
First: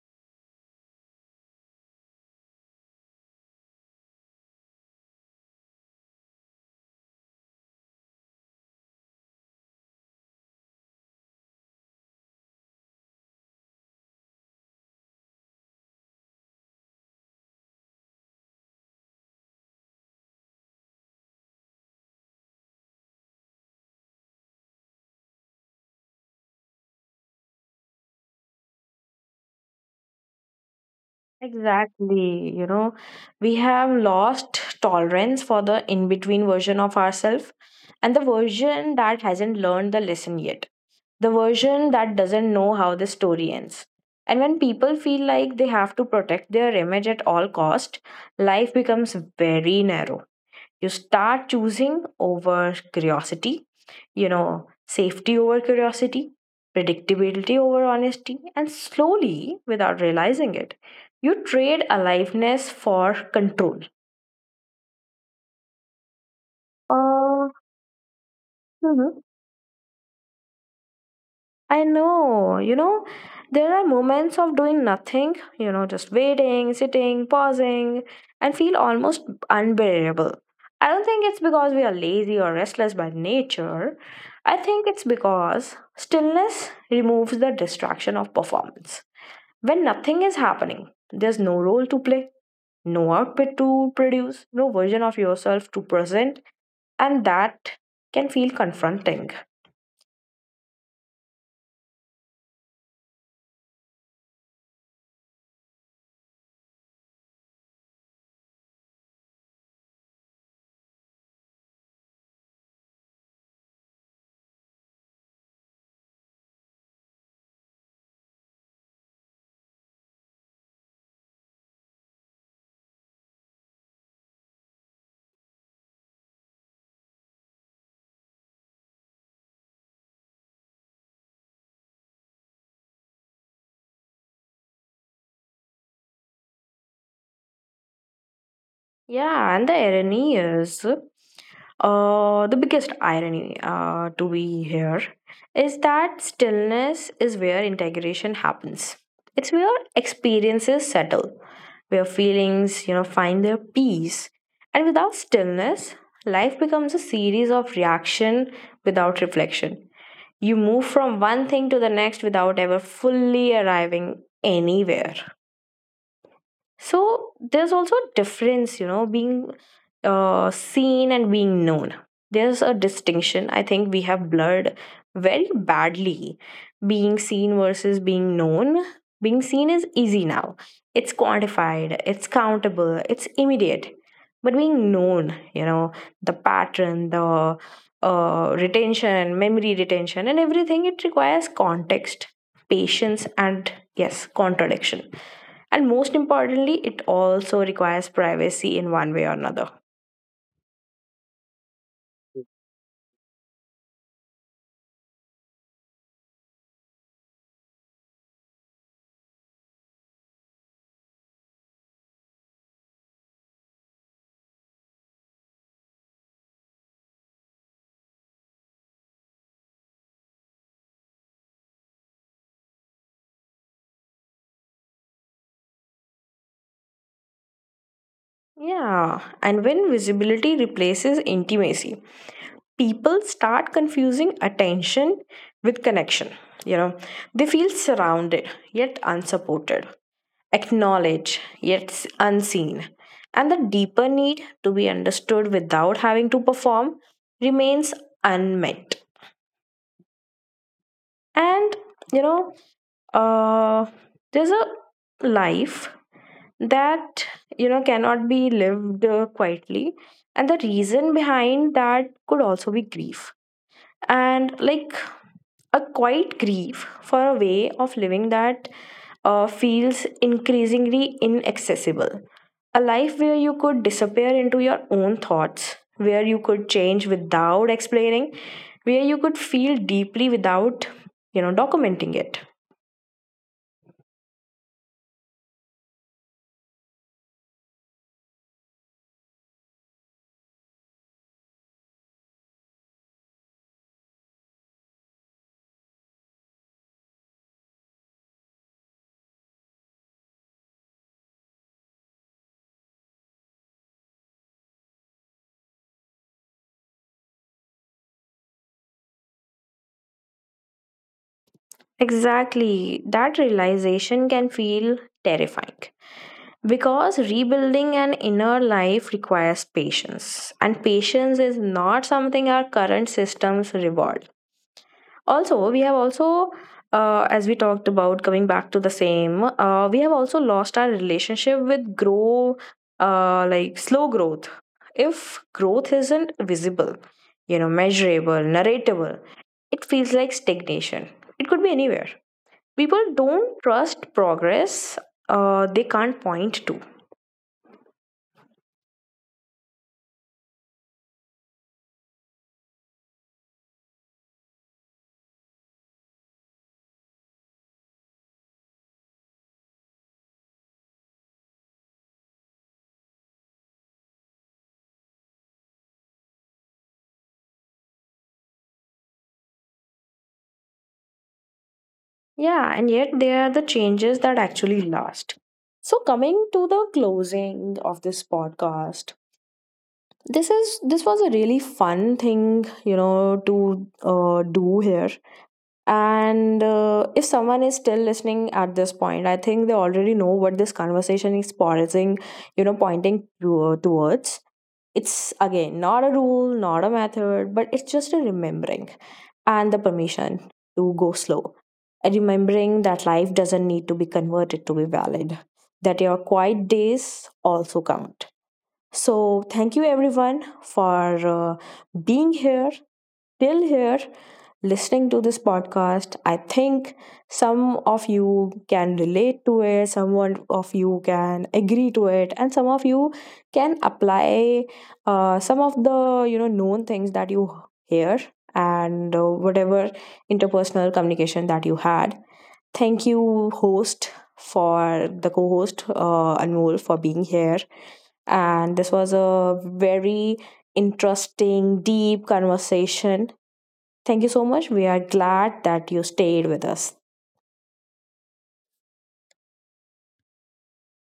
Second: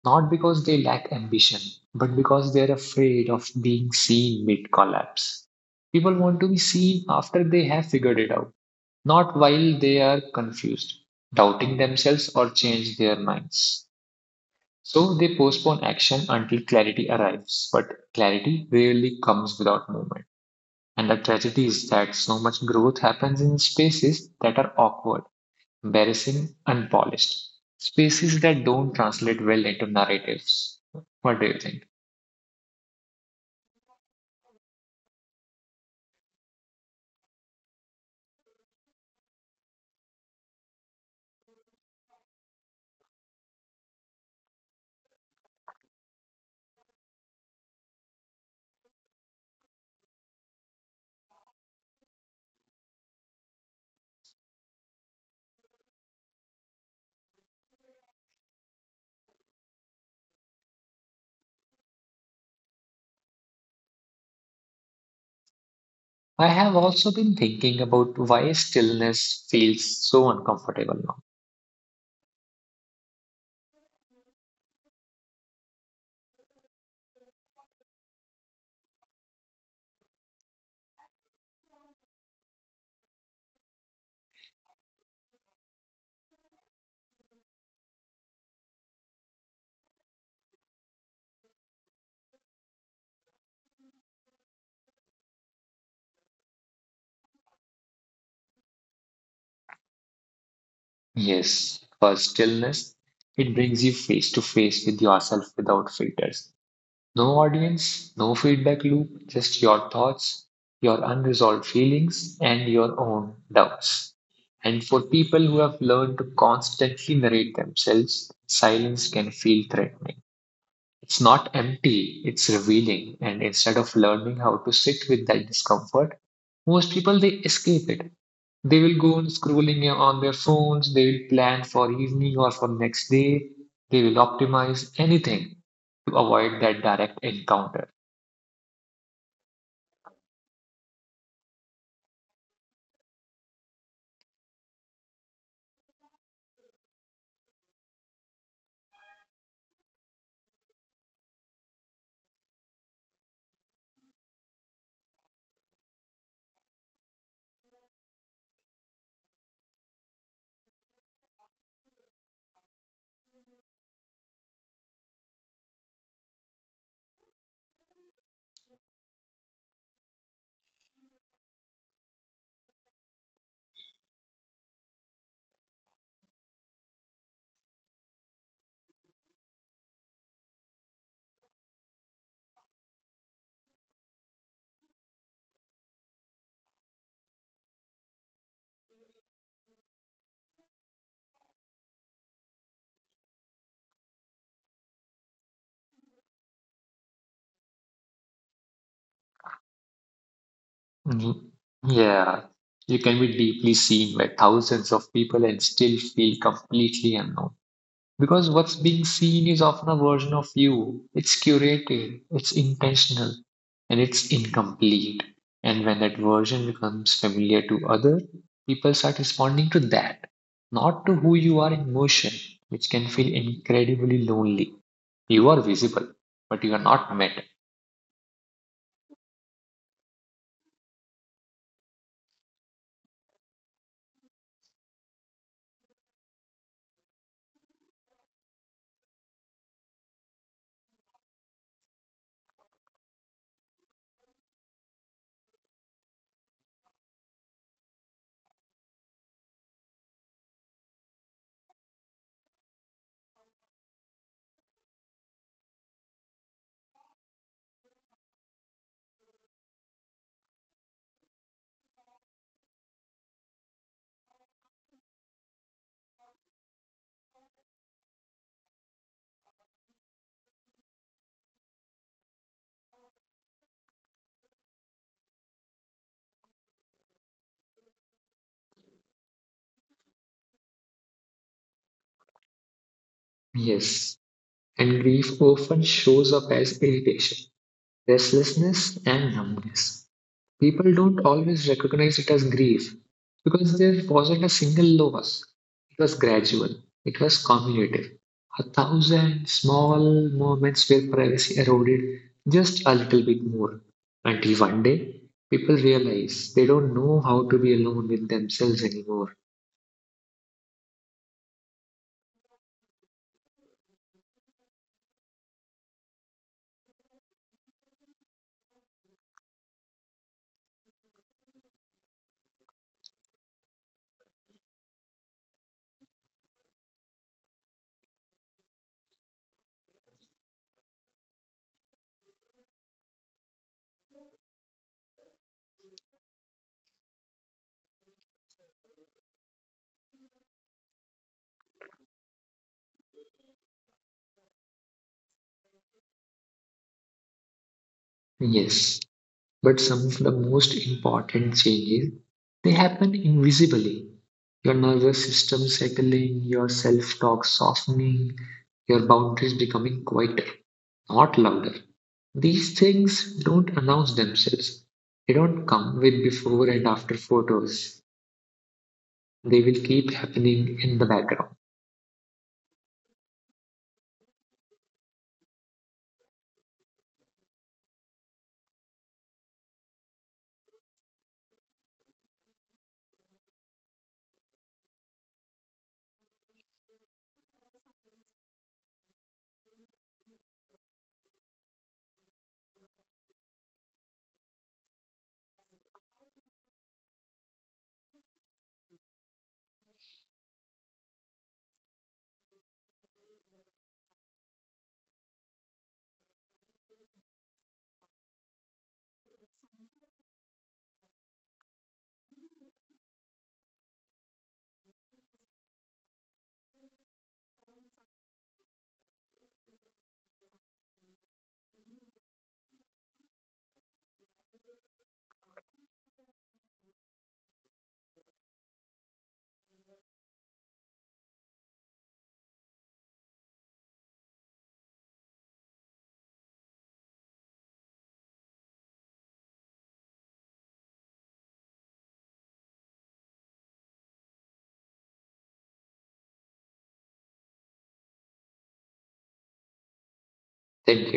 Speaker 2: Not because they lack ambition, but because they're afraid of being seen mid collapse. People want to be seen after they have figured it out, not while they are confused, doubting themselves, or change their minds. So they postpone action until clarity arrives, but clarity rarely comes without movement. And the tragedy is that so much growth happens in spaces that are awkward, embarrassing, unpolished. Spaces that don't translate well into narratives. What do you think?
Speaker 1: Exactly. You know, we have lost tolerance for the in between version of ourselves, and the version that hasn't learned the lesson yet, the version that doesn't know how the story ends. And when people feel like they have to protect their image at all cost, life becomes very narrow. You start choosing over curiosity, you know, safety over curiosity, predictability over honesty, and slowly, without realizing it, you trade aliveness for control.
Speaker 2: I have also been
Speaker 1: Uh,
Speaker 2: thinking about why
Speaker 1: mhm.
Speaker 2: stillness feels so uncomfortable now.
Speaker 1: I know, you know, there are moments of doing nothing, you know, just waiting, sitting, pausing, and feel almost unbearable. I don't think it's because we are lazy or restless by nature. I think it's because stillness removes the distraction of performance. When nothing is happening, there's no role to play, no output to produce, no version of yourself to present, and that can feel confronting.
Speaker 2: Yes, for stillness, it brings you face to face with yourself without filters. No audience, no feedback loop, just your thoughts, your unresolved feelings, and your own doubts. And for people who have learned to constantly narrate themselves, silence can feel threatening. It's not empty, it's revealing. And instead of learning how to sit with that discomfort, most people they escape it. They will go on scrolling on their phones, they will plan for evening or for next day, they will optimize anything to avoid that direct encounter.
Speaker 1: Yeah, and the irony is, uh, the biggest irony uh, to be here is that stillness is where integration happens. It's where experiences settle, where feelings, you know, find their peace. And without stillness, life becomes a series of reaction without reflection. You move from one thing to the next without ever fully arriving anywhere. So there's also a difference, you know, being uh, seen and being known. There's a distinction I think we have blurred very badly. Being seen versus being known. Being seen is easy now, it's quantified, it's countable, it's immediate. But being known, you know, the pattern, the uh, retention, memory retention, and everything, it requires context, patience, and yes, contradiction, and most importantly, it also requires privacy in one way or another.
Speaker 2: Mhm. Yeah, you can be deeply seen by thousands of people and still feel completely unknown. Because what's being seen is often a version of you. It's curated, it's intentional, and it's incomplete. And when that version becomes familiar to others, people start responding to that, not to who you are in motion, which can feel incredibly lonely. You are visible, but you are not met.
Speaker 1: Yeah, and when visibility replaces intimacy, people start confusing attention with connection. You know, they feel surrounded yet unsupported, acknowledged yet s- unseen, and the deeper need to be understood without having to perform remains unmet. And you know, uh, there's a life that you know cannot be lived uh, quietly, and the reason behind that could also be grief, and like a quiet grief for a way of living that uh, feels increasingly inaccessible. A life where you could disappear into your own thoughts, where you could change without explaining, where you could feel deeply without, you know, documenting it.
Speaker 2: Yes, and grief often shows up as irritation, restlessness, and numbness. People don't always recognize it as grief because there wasn't a single loss. It was gradual, it was cumulative. A thousand small moments where privacy eroded just a little bit more until one day people realize they don't know how to be alone with themselves anymore.
Speaker 1: Exactly, that realization can feel terrifying because rebuilding an inner life requires patience, and patience is not something our current systems reward. Also, we have also, uh, as we talked about, coming back to the same, uh, we have also lost our relationship with grow, uh, like slow growth. If growth isn't visible, you know, measurable, narratable, it feels like stagnation. It could be anywhere. People don't trust progress uh, they can't point to.
Speaker 2: Yes, but some of the most important changes they happen invisibly. Your nervous system settling, your self talk softening, your boundaries becoming quieter, not louder. These things don't announce themselves. They don't come with before and after photos. They will keep happening in the background.
Speaker 1: Yeah, and yet they are the changes that actually last. So coming to the closing of this podcast, this is this was a really fun thing, you know, to uh, do here. And uh, if someone is still listening at this point, I think they already know what this conversation is pausing, you know, pointing to, uh, towards. It's again not a rule, not a method, but it's just a remembering, and the permission to go slow. A remembering that life doesn't need to be converted to be valid, that your quiet days also count. So, thank you everyone for uh, being here till here listening to this podcast. I think some of you can relate to it, someone of you can agree to it, and some of you can apply uh, some of the you know known things that you hear, and uh, whatever interpersonal communication that you had. Thank you, host, for the co host, uh, Anmol, for being here. And this was a very interesting, deep conversation. Thank you so much. We are glad that you stayed with us.
Speaker 2: Thank you.